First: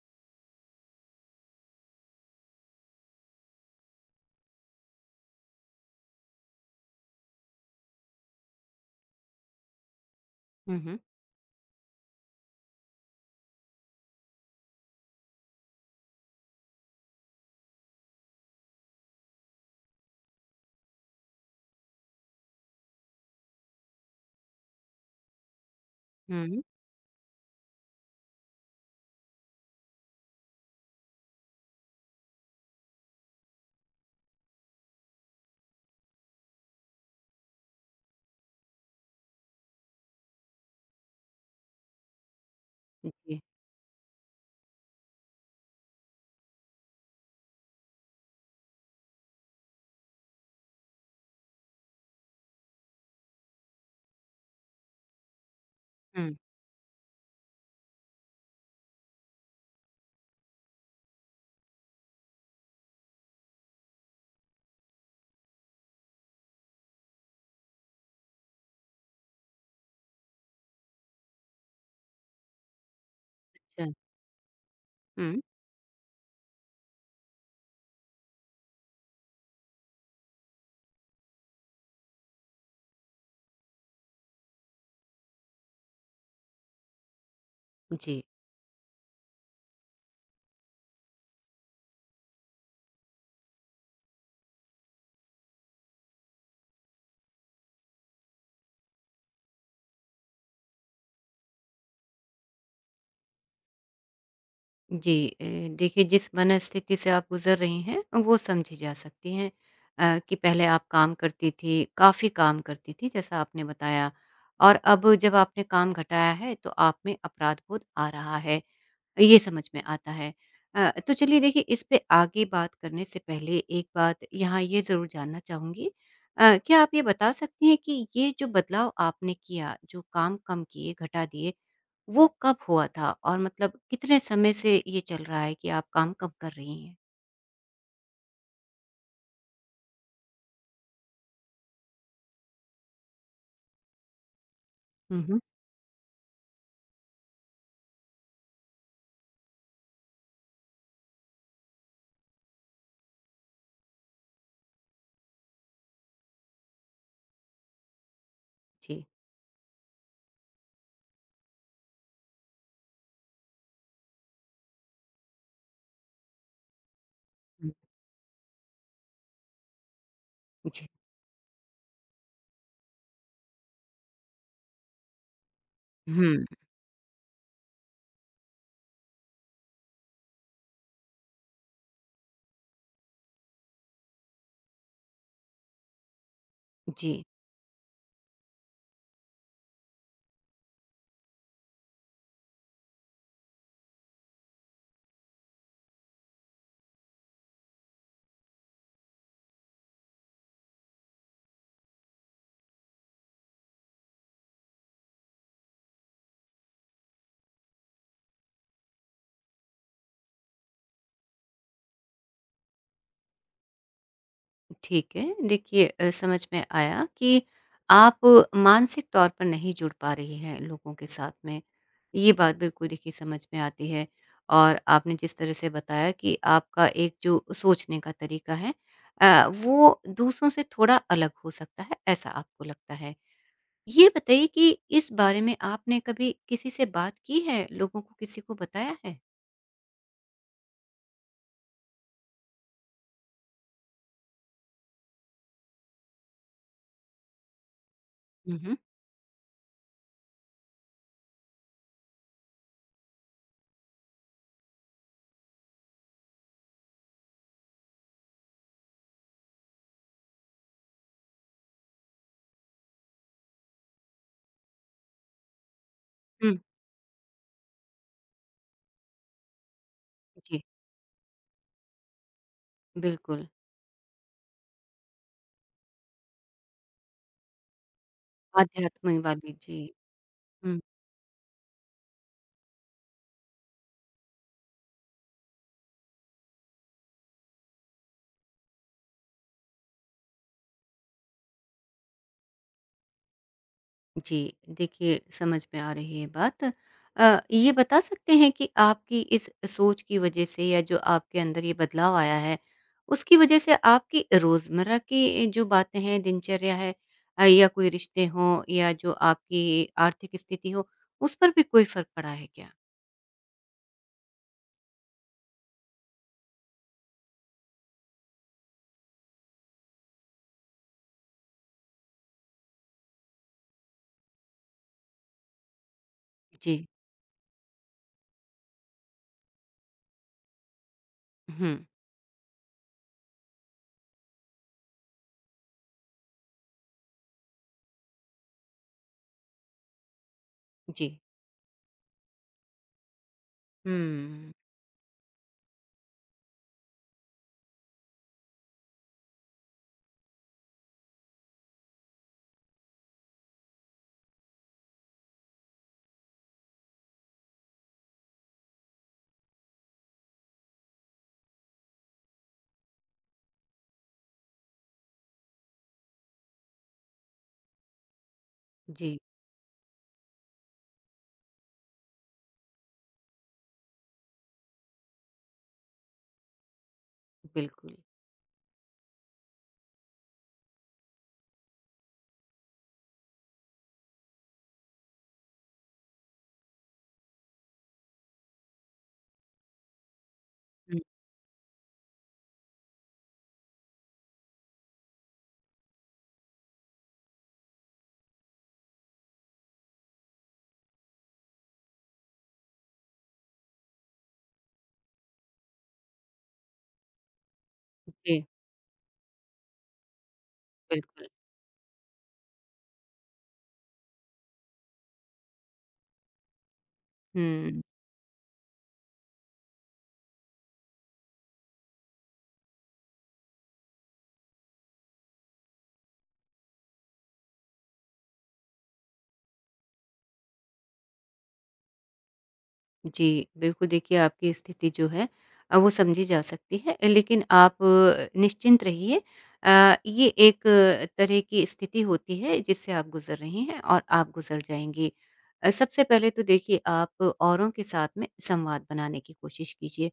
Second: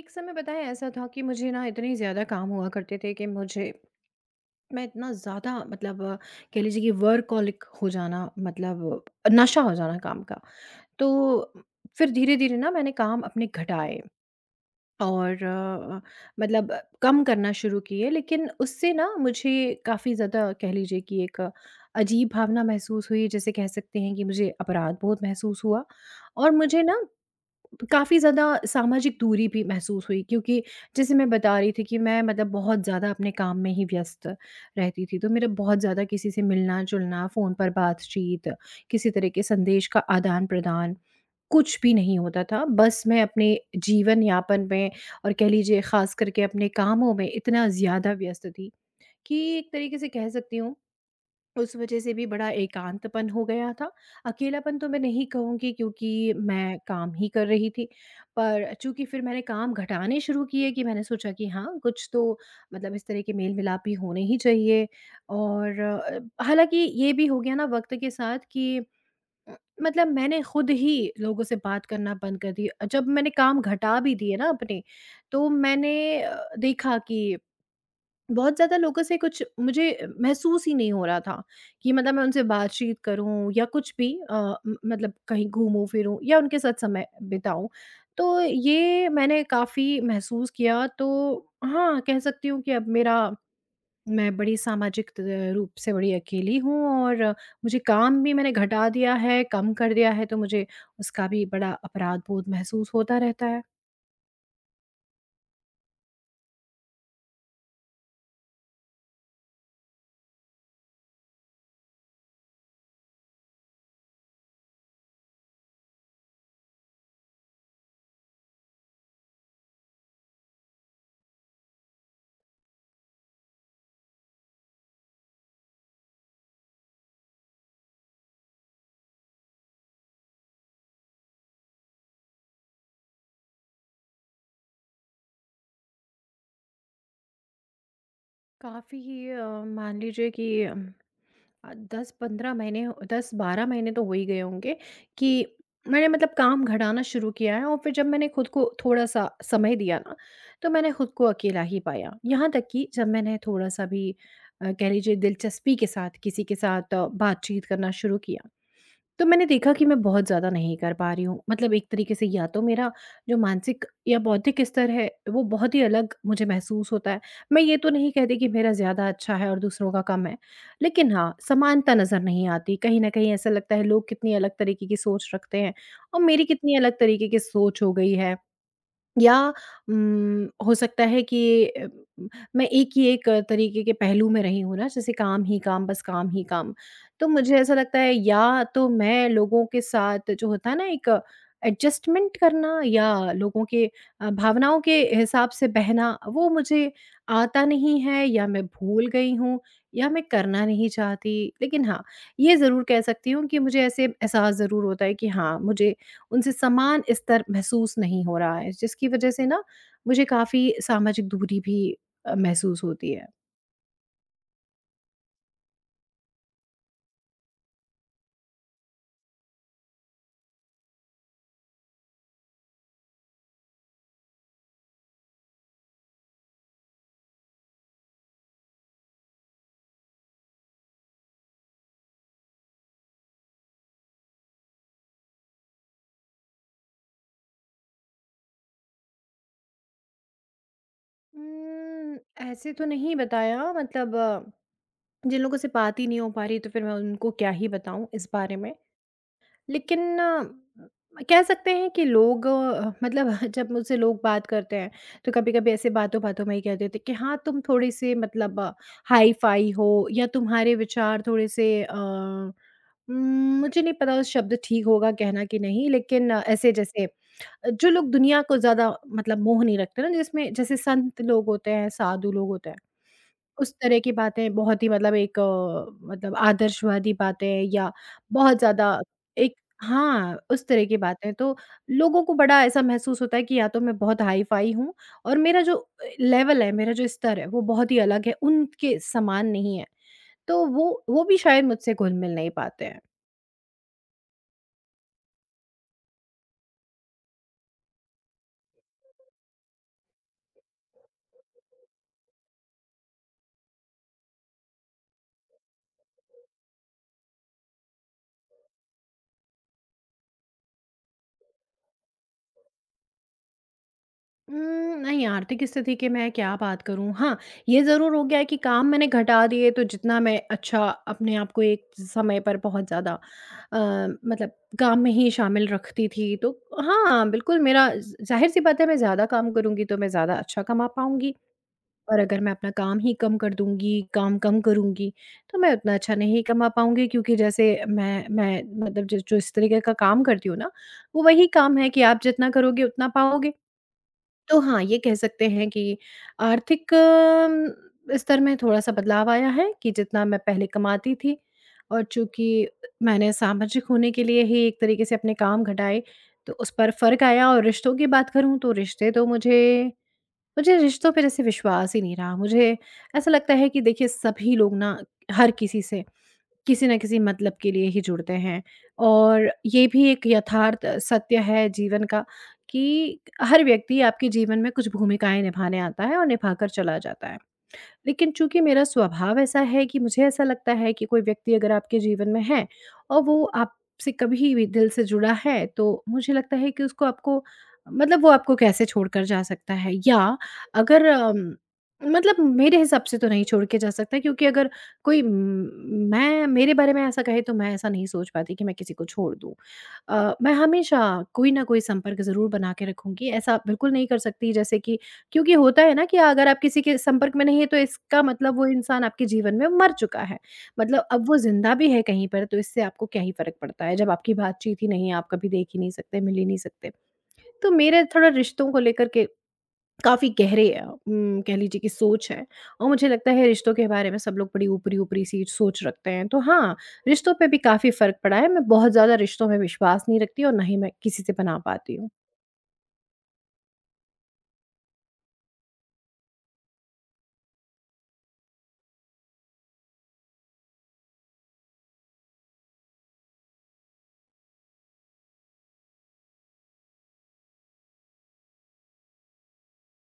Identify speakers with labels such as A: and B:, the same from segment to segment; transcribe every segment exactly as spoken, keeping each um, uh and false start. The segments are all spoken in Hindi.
A: एक समय पता है ऐसा था कि मुझे ना इतने ज़्यादा काम हुआ करते थे कि मुझे मैं इतना ज़्यादा मतलब अ, कह लीजिए कि वर्कॉलिक हो जाना मतलब नशा हो जाना काम का।
B: हुँ, हुँ।
A: तो फिर धीरे-धीरे ना मैंने काम अपने घटाए और अ, मतलब कम करना शुरू किए, लेकिन उससे ना मुझे काफ़ी ज़्यादा कह लीजिए कि एक अजीब भावना महसूस हुई। जैसे कह सकते हैं कि मुझे अपराध बोध महसूस हुआ, और
B: हुँ,
A: मुझे ना काफ़ी ज़्यादा सामाजिक दूरी भी महसूस हुई, क्योंकि जैसे मैं बता रही थी कि मैं मतलब बहुत ज़्यादा अपने काम में ही व्यस्त रहती थी। तो मेरा बहुत ज़्यादा किसी से मिलना जुलना, फ़ोन पर बातचीत, किसी तरह के संदेश का आदान प्रदान, कुछ भी नहीं होता था। बस मैं
B: जी।
A: अपने जीवन यापन में और कह लीजिए ख़ास करके अपने कामों में इतना ज़्यादा व्यस्त थी, कि एक तरीके से कह सकती हूँ उस वज़ह से भी बड़ा एकांतपन हो गया था। अकेलापन तो मैं नहीं कहूँगी, क्योंकि
B: हुँ,
A: मैं काम ही कर रही थी। पर चूँकि फिर मैंने काम घटाने शुरू किए, कि मैंने सोचा कि हाँ, कुछ तो मतलब इस तरह के मेल-मिलाप भी होने ही चाहिए। और अ, हालाँकि ये भी हो गया ना वक़्त के साथ कि अ, मतलब मैंने खुद ही लोगों से बात करना बंद कर दी। जब मैंने काम
B: अच्छा।
A: घटा भी दिए ना अपने,
B: हुँ,
A: तो मैंने अ, देखा कि बहुत ज़्यादा लोगों से कुछ मुझे अ, महसूस ही नहीं हो रहा था कि मतलब मैं उनसे बातचीत करूँ या कुछ भी, अ, म- मतलब कहीं घूमूं फिरूँ या उनके साथ समय बिताऊँ।
B: जी।
A: तो ये मैंने काफ़ी महसूस किया, तो हाँ कह सकती हूँ कि अब मेरा मैं बड़ी सामाजिक त- रूप से बड़ी अकेली हूँ। और मुझे काम भी मैंने घटा दिया है, कम कर दिया है, तो मुझे उसका भी बड़ा अपराध बोध महसूस होता रहता है।
B: जी, अ, देखिए जिस मनस्थिति से आप गुज़र रही हैं वो समझी जा सकती हैं। अ, कि पहले आप काम करती थी, काफ़ी काम करती थी जैसा आपने बताया और अब जब आपने काम घटाया है तो आप में अपराध बोध आ रहा है। ये समझ में आता है। अ, तो चलिए देखिए इस पे आगे बात करने से पहले एक बात यहाँ ये ज़रूर जानना चाहूँगी। अ, क्या आप ये बता सकती हैं कि ये जो बदलाव आपने किया, जो काम कम किए, घटा दिए, वो कब हुआ था? और मतलब कितने समय से ये चल रहा है कि आप काम कम कर रही हैं?
A: काफ़ी ही अ, मान लीजिए कि अ, दस पंद्रह महीने हो, दस बारह महीने तो हो ही गए होंगे
B: हुँ,
A: कि
B: हुँ।
A: मैंने मतलब काम घटाना शुरू किया है। और फिर जब मैंने खुद को थोड़ा-सा समय दिया ना, तो मैंने खुद को अकेला ही पाया। यहाँ तक कि जब मैंने थोड़ा-सा भी अ, कह लीजिए दिलचस्पी के साथ किसी के साथ अ, बातचीत करना शुरू किया,
B: जी।
A: तो मैंने देखा कि मैं बहुत ज़्यादा नहीं कर पा रही हूँ। मतलब एक तरीके से या तो मेरा जो मानसिक या बौद्धिक स्तर है, वो बहुत ही अलग मुझे महसूस होता है। मैं
B: हुँ,
A: ये तो नहीं कहती कि मेरा ज़्यादा अच्छा है और दूसरों का कम है।
B: जी।
A: लेकिन हाँ, समानता नज़र नहीं आती। कहीं न कहीं ऐसा लगता है लोग कितनी अलग तरीके की सोच रखते हैं, और
B: हुँ,
A: मेरी कितनी अलग तरीके की सोच हो गई है। या उम, हो सकता है कि अ, मैं एक ही एक तरीके के पहलू में रही हूँ ना, जैसे काम ही काम, बस काम ही काम।
B: जी।
A: तो मुझे ऐसा लगता है या तो मैं लोगों के साथ जो होता है ना एक एडजस्टमेंट करना, या लोगों के अ, भावनाओं के हिसाब से बहना, वो मुझे आता नहीं है, या मैं भूल गई हूँ, या मैं करना नहीं चाहती। लेकिन हाँ, ये ज़रूर कह सकती हूँ कि मुझे ऐसे एहसास ज़रूर होता है कि हाँ, मुझे उनसे समान स्तर महसूस नहीं हो रहा है, जिसकी वजह से ना मुझे काफ़ी सामाजिक दूरी भी अ, महसूस होती है।
B: ठीक है। देखिए अ, समझ में आया कि आप मानसिक तौर पर नहीं जुड़ पा रही हैं लोगों के साथ में। ये बात बिल्कुल देखिए समझ में आती है और आपने जिस तरह से बताया कि आपका एक जो सोचने का तरीका है, अ, वो दूसरों से थोड़ा अलग हो सकता है, ऐसा आपको लगता है। ये बताइए कि इस बारे में आपने कभी किसी से बात की है? लोगों को किसी को बताया है?
A: उम, ऐसे तो नहीं बताया, मतलब अ, जिन लोगों से बात ही नहीं हो पा रही, तो फिर मैं उनको क्या ही बताऊँ इस बारे
B: हुँ,
A: में।
B: हुँ।
A: लेकिन अ, कह सकते हैं कि लोग अ, मतलब जब मुझसे लोग बात करते हैं, तो कभी-कभी ऐसे बातों-बातों में ही कह देते हैं कि हाँ, तुम थोड़े-से मतलब हाई-फाई हो, या तुम्हारे विचार थोड़े-से अ, उम, मुझे नहीं पता शब्द ठीक होगा कहना कि नहीं, लेकिन अ,
B: हुँ,
A: ऐसे जैसे जो लोग दुनिया को ज़्यादा मतलब मोह नहीं रखते ना, जिसमें
B: जी,
A: जैसे संत लोग होते हैं, साधु लोग होते हैं।
B: बिल्कुल।
A: उस तरह की बातें बहुत ही मतलब एक अ, मतलब आदर्शवादी बातें, या बहुत ज़्यादा
B: आध्यात्म वाली,
A: एक,
B: जी।
A: हाँ, उस
B: हुँ।
A: तरह की बातें तो लोगों को बड़ा ऐसा महसूस होता है कि या तो मैं बहुत हाई-फ़ाई हूँ, और मेरा जो अ, लेवल है, मेरा जो स्तर है वो बहुत ही अलग है, उनके समान नहीं है। तो वो वो भी शायद मुझसे घुल-मिल नहीं पाते हैं।
B: जी, देखिए समझ में आ रही है बात। अ, ये बता सकते हैं कि आपकी इस सोच की वज़ह से या जो आपके अंदर ये बदलाव आया है, उसकी वज़ह से आपकी रोज़मर्रा की जो बातें हैं, दिनचर्या है, अ, या कोई रिश्ते हों या जो आपकी आर्थिक स्थिति हो, उस पर भी कोई फ़र्क पड़ा है क्या?
A: उम, नहीं, आर्थिक स्थिति की मैं क्या बात करूँ? हाँ, ये ज़रूर हो गया है कि काम मैंने घटा दिए, तो जितना मैं अच्छा अपने आप को एक समय पर बहुत ज़्यादा अ, मतलब काम में ही शामिल रखती थी, तो
B: जी।
A: हाँ, बिल्कुल मेरा ज़ ज़ाहिर-सी बात है, मैं ज़्यादा काम करूँगी तो मैं ज़्यादा अच्छा कमा पाऊँगी,
B: हुँ,
A: और अगर मैं अपना काम ही कम कर दूँगी, काम कम करूँगी, तो मैं उतना अच्छा नहीं कमा पाऊँगी, क्योंकि जैसे मैं मैं मतलब जिस जो इस तरीके का काम करती हूँ ना,
B: जी।
A: वो वही काम है कि आप जितना करोगे उतना पाओगे।
B: हुँ,
A: तो हाँ, ये कह सकते हैं कि आर्थिक अम, स्तर में थोड़ा-सा बदलाव आया है कि जितना मैं पहले कमाती थी, और चूँकि मैंने सामाजिक होने के लिए ही एक तरीके से अपने काम घटाए, तो उस पर फ़र्क आया। और रिश्तों की बात करूँ तो रिश्ते तो मुझे मुझे रिश्तों पे जैसे विश्वास ही नहीं रहा। मुझे ऐसा लगता है कि देखिए सभी लोग ना हर किसी से किसी न किसी मतलब के लिए ही जुड़ते हैं,
B: जी,
A: और ये भी एक यथार्थ सत्य है जीवन का, कि हर व्यक्ति आपके जीवन में कुछ भूमिकाएँ निभाने आता है और निभाकर चला जाता है।
B: बिल्कुल।
A: लेकिन चूँकि मेरा स्वभाव ऐसा है कि मुझे ऐसा लगता है कि कोई व्यक्ति अगर आपके जीवन में है और वो आपसे कभी भी दिल से जुड़ा है, तो मुझे लगता है कि उसको आपको मतलब वो आपको कैसे छोड़कर जा सकता है, या
B: हुँ,
A: अगर अम, मतलब मेरे हिसाब से तो नहीं छोड़ के जा सकता, क्योंकि अगर कोई म, मैं मेरे बारे में ऐसा कहे तो मैं ऐसा नहीं सोच पाती कि मैं किसी को छोड़ दूँ। अ, मैं हमेशा कोई ना कोई संपर्क ज़रूर बना के रखूँगी, ऐसा बिल्कुल नहीं कर सकती जैसे कि, क्योंकि होता है ना कि अगर आप किसी के संपर्क में नहीं है तो इसका
B: जी,
A: मतलब वो इंसान आपके जीवन में मर चुका है। मतलब
B: बिल्कुल।
A: अब वो ज़िंदा भी है कहीं पर, तो इससे आपको क्या ही फ़र्क पड़ता है जब आपकी बातचीत ही नहीं है, आप कभी देख ही नहीं सकते, मिल ही नहीं सकते। तो
B: हुँ।
A: मेरे थोड़ा रिश्तों को लेकर के काफ़ी गहरे अ, उम, कह लीजिए कि सोच है, और मुझे लगता है रिश्तों के बारे में सब लोग बड़ी ऊपरी-ऊपरी सी सोच रखते हैं। तो हाँ, रिश्तों पे भी काफ़ी फ़र्क पड़ा है। मैं बहुत ज़्यादा रिश्तों में विश्वास नहीं रखती, और ना ही मैं किसी से बना पाती हूँ।
B: जी, बिल्कुल देखिए आपकी स्थिति जो है, अ, वो समझी जा सकती है। लेकिन आप अ, निश्चिंत रहिए। अ, ये एक अ, तरह की स्थिति होती है जिससे आप गुज़र रही हैं और आप गुज़र जाएँगी। अ, सबसे पहले तो देखिए आप औरों के साथ में संवाद बनाने की कोशिश कीजिए।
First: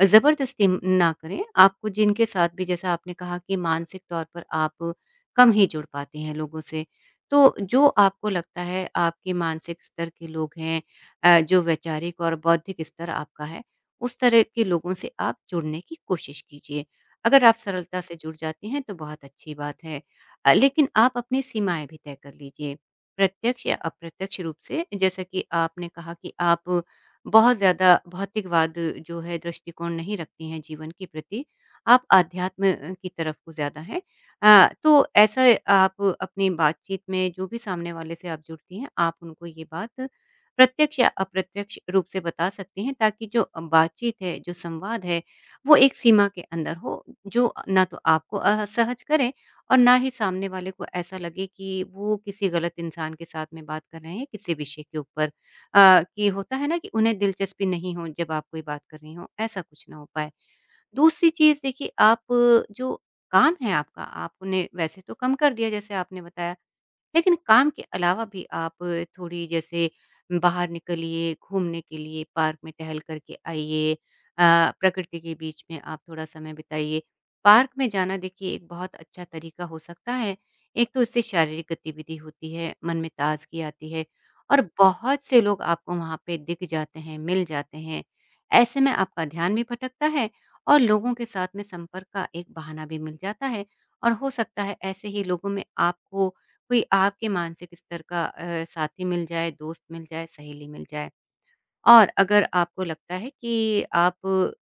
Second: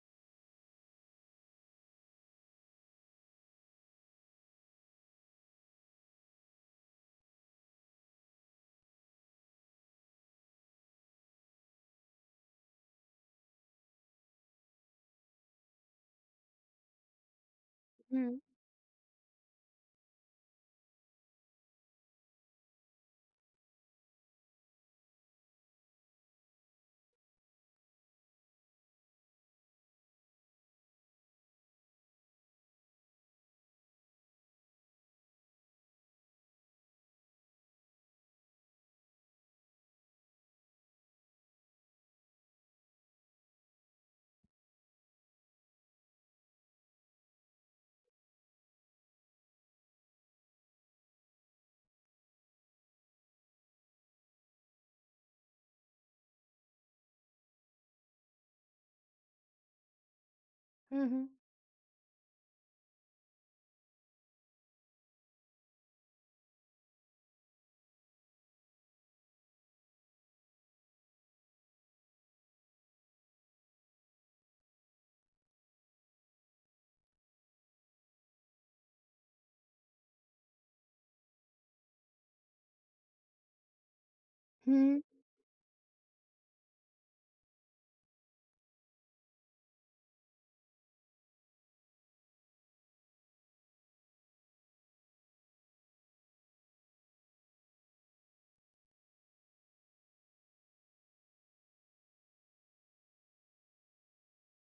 B: अ, ज़बरदस्ती म- ना करें, आपको जिनके साथ भी जैसा आपने कहा कि मानसिक तौर पर आप कम ही जुड़ पाती हैं लोगों से, तो जो आपको लगता है आपके मानसिक स्तर के लोग हैं, अ, जो वैचारिक और बौद्धिक स्तर आपका है, उस तरह के लोगों से आप जुड़ने की कोशिश कीजिए। अगर आप सरलता से जुड़
A: हुँ।
B: जाते हैं तो बहुत अच्छी बात है। अ, लेकिन आप अपनी सीमाएँ भी तय कर लीजिए। प्रत्यक्ष या अप्रत्यक्ष रूप से जैसा कि आपने कहा कि आप बहुत ज़्यादा भौतिकवाद जो है दृष्टिकोण नहीं रखती हैं जीवन के प्रति, आप आध्यात्म अ, की तरफ को ज़्यादा हैं। अ, तो ऐसा आप अपनी बातचीत में जो भी सामने वाले से आप जुड़ती हैं, आप उनको ये बात प्रत्यक्ष या अप्रत्यक्ष रूप से बता सकते हैं ताकि जो बातचीत है, जो संवाद है, वो एक सीमा के अंदर हो, जो ना तो आपको असहज करे और ना ही सामने वाले को ऐसा लगे कि वो किसी गलत इंसान के साथ में बात कर रहे हैं किसी विषय के ऊपर। अ, कि होता है ना कि उन्हें दिलचस्पी नहीं हो जब आप कोई बात कर रही हो, ऐसा कुछ ना हो पाए।
A: हुँ, हुँ।
B: दूसरी चीज़ देखिए आप जो काम है आपका, आपने वैसे तो कम कर दिया जैसे आपने बताया, लेकिन काम के अलावा भी आप थोड़ी जैसे बाहर निकलिए, घूमने के लिए पार्क में टहल करके आइए, अ, प्रकृति के बीच में आप थोड़ा समय बिताइए। पार्क में जाना देखिए एक बहुत अच्छा तरीका हो सकता है। एक तो इससे शारीरिक गतिविधि होती है, मन में ताज़गी आती है और
A: हुँ,
B: बहुत से लोग आपको वहाँ पे दिख जाते हैं, मिल जाते हैं। ऐसे में आपका ध्यान भी भटकता है और लोगों के साथ में संपर्क का एक बहाना भी मिल जाता है और हो सकता है ऐसे ही लोगों में आपको कोई आपके मानसिक स्तर का अ, साथी मिल जाए, दोस्त मिल जाए, सहेली मिल जाए। और अगर आपको लगता है कि आप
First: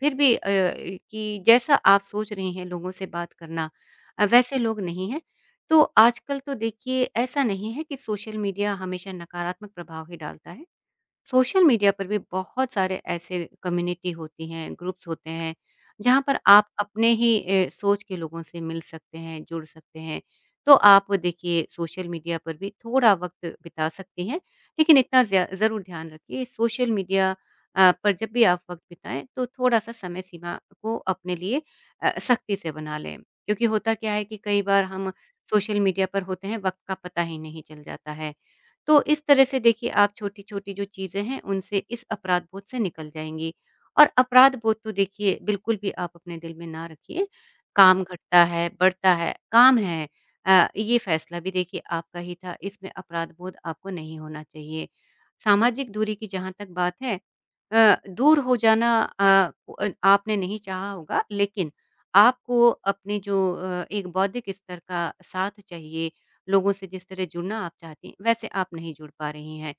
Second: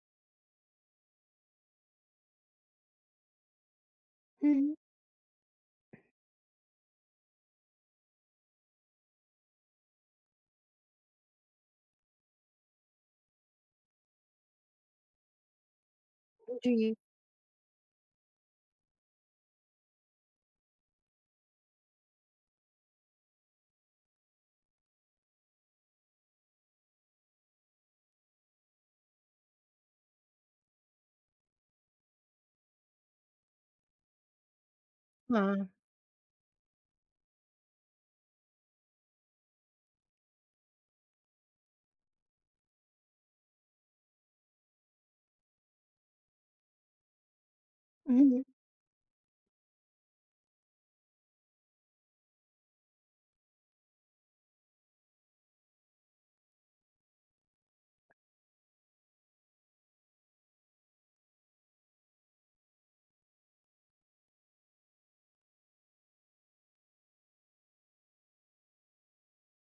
B: फिर भी अ, कि जैसा आप सोच रही हैं लोगों से बात करना अ,
A: हुँ,
B: वैसे
A: हुँ।
B: लोग नहीं हैं, तो आजकल तो देखिए ऐसा नहीं है कि सोशल मीडिया हमेशा नकारात्मक प्रभाव ही डालता है। सोशल मीडिया पर भी बहुत सारे ऐसे कम्युनिटी होती हैं, ग्रुप्स होते हैं, जहाँ पर आप
A: जी।
B: अपने ही अ, सोच के लोगों से मिल सकते हैं, जुड़ सकते हैं। तो आप देखिए सोशल मीडिया पर भी थोड़ा वक़्त बिता सकती हैं, लेकिन इतना ज़्या ज़रूर ध्यान रखिए सोशल मीडिया अ, पर जब भी आप वक़्त बिताएँ तो थोड़ा-सा समय सीमा को अपने लिए अ, सख्ती से बना लें। क्योंकि होता क्या है कि कई बार हम
A: हाँ।
B: सोशल मीडिया पर होते हैं, वक़्त का पता ही नहीं चल जाता है। तो इस तरह से देखिए आप छोटी-छोटी जो चीज़ें हैं उनसे इस अपराध बोध से निकल जाएँगी। और अपराध बोध तो देखिए बिल्कुल भी आप अपने दिल में ना रखिए, काम
A: हुँ,
B: घटता है, बढ़ता है, काम है, अ, ये फैसला भी देखिए आपका ही था, इसमें अपराध बोध आपको नहीं होना चाहिए। सामाजिक दूरी की जहाँ तक बात है, अ, दूर हो जाना अ, अ, आपने नहीं चाहा होगा लेकिन आपको अपने जो अ, एक बौद्धिक स्तर का साथ चाहिए, लोगों से जिस तरह जुड़ना आप चाहती हैं वैसे आप नहीं जुड़ पा रही हैं।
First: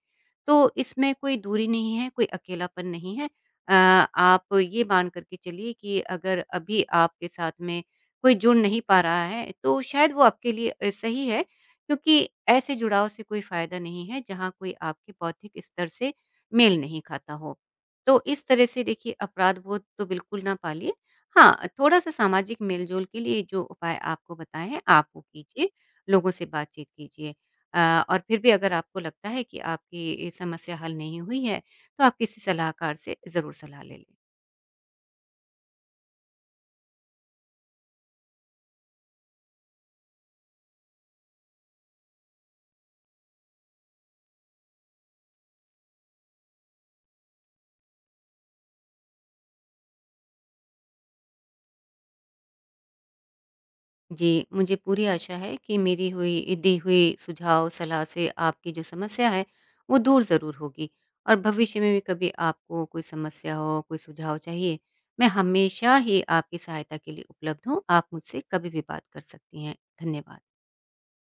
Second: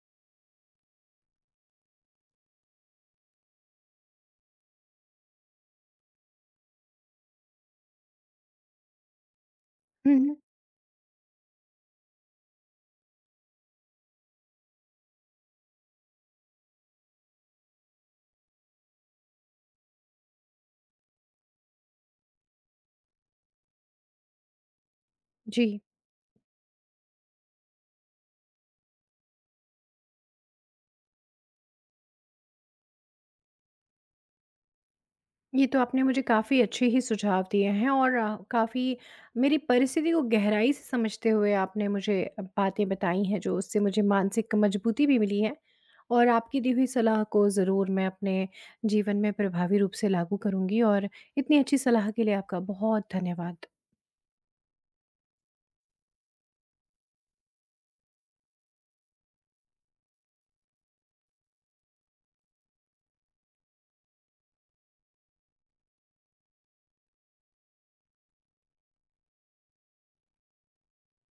B: तो इसमें कोई दूरी नहीं है, कोई अकेलापन नहीं है। अ, आप ये मान कर के चलिए कि अगर अभी आपके साथ में कोई जुड़ नहीं पा रहा है तो शायद
A: हुँ,
B: वो
A: हुँ।
B: आपके लिए अ, सही है क्योंकि ऐसे जुड़ाव से कोई फ़ायदा नहीं है जहाँ कोई आपके बौद्धिक स्तर से मेल नहीं खाता हो। तो इस तरह से देखिए अपराध बोध तो बिल्कुल ना पालिए। हाँ, थोड़ा-सा सामाजिक मेल-जोल के लिए जो उपाय आपको बताए हैं आप वो
A: जी,
B: कीजिए। लोगों से बातचीत कीजिए अ, और फिर भी अगर आपको लगता है कि आपकी समस्या हल नहीं हुई है तो आप किसी सलाहकार से ज़रूर सलाह ले लें।
A: ये तो आपने मुझे काफ़ी अच्छे ही सुझाव दिए हैं, और अ, काफ़ी मेरी परिस्थिति को गहराई से समझते हुए आपने मुझे अ, बातें बताई हैं, जो उससे मुझे मानसिक मजबूती भी मिली है। और आपकी दी हुई सलाह को ज़रूर मैं अपने जीवन में प्रभावी रूप से लागू करूँगी, और इतनी अच्छी सलाह के लिए आपका बहुत धन्यवाद।
B: जी, मुझे पूरी आशा है कि मेरी हुई दी हुई सुझाव सलाह से आपकी जो समस्या है वो दूर ज़रूर होगी और भविष्य में भी कभी आपको कोई समस्या हो, कोई सुझाव चाहिए, मैं हमेशा ही आपकी सहायता के लिए उपलब्ध हूँ। आप मुझसे कभी भी बात कर सकती हैं। धन्यवाद।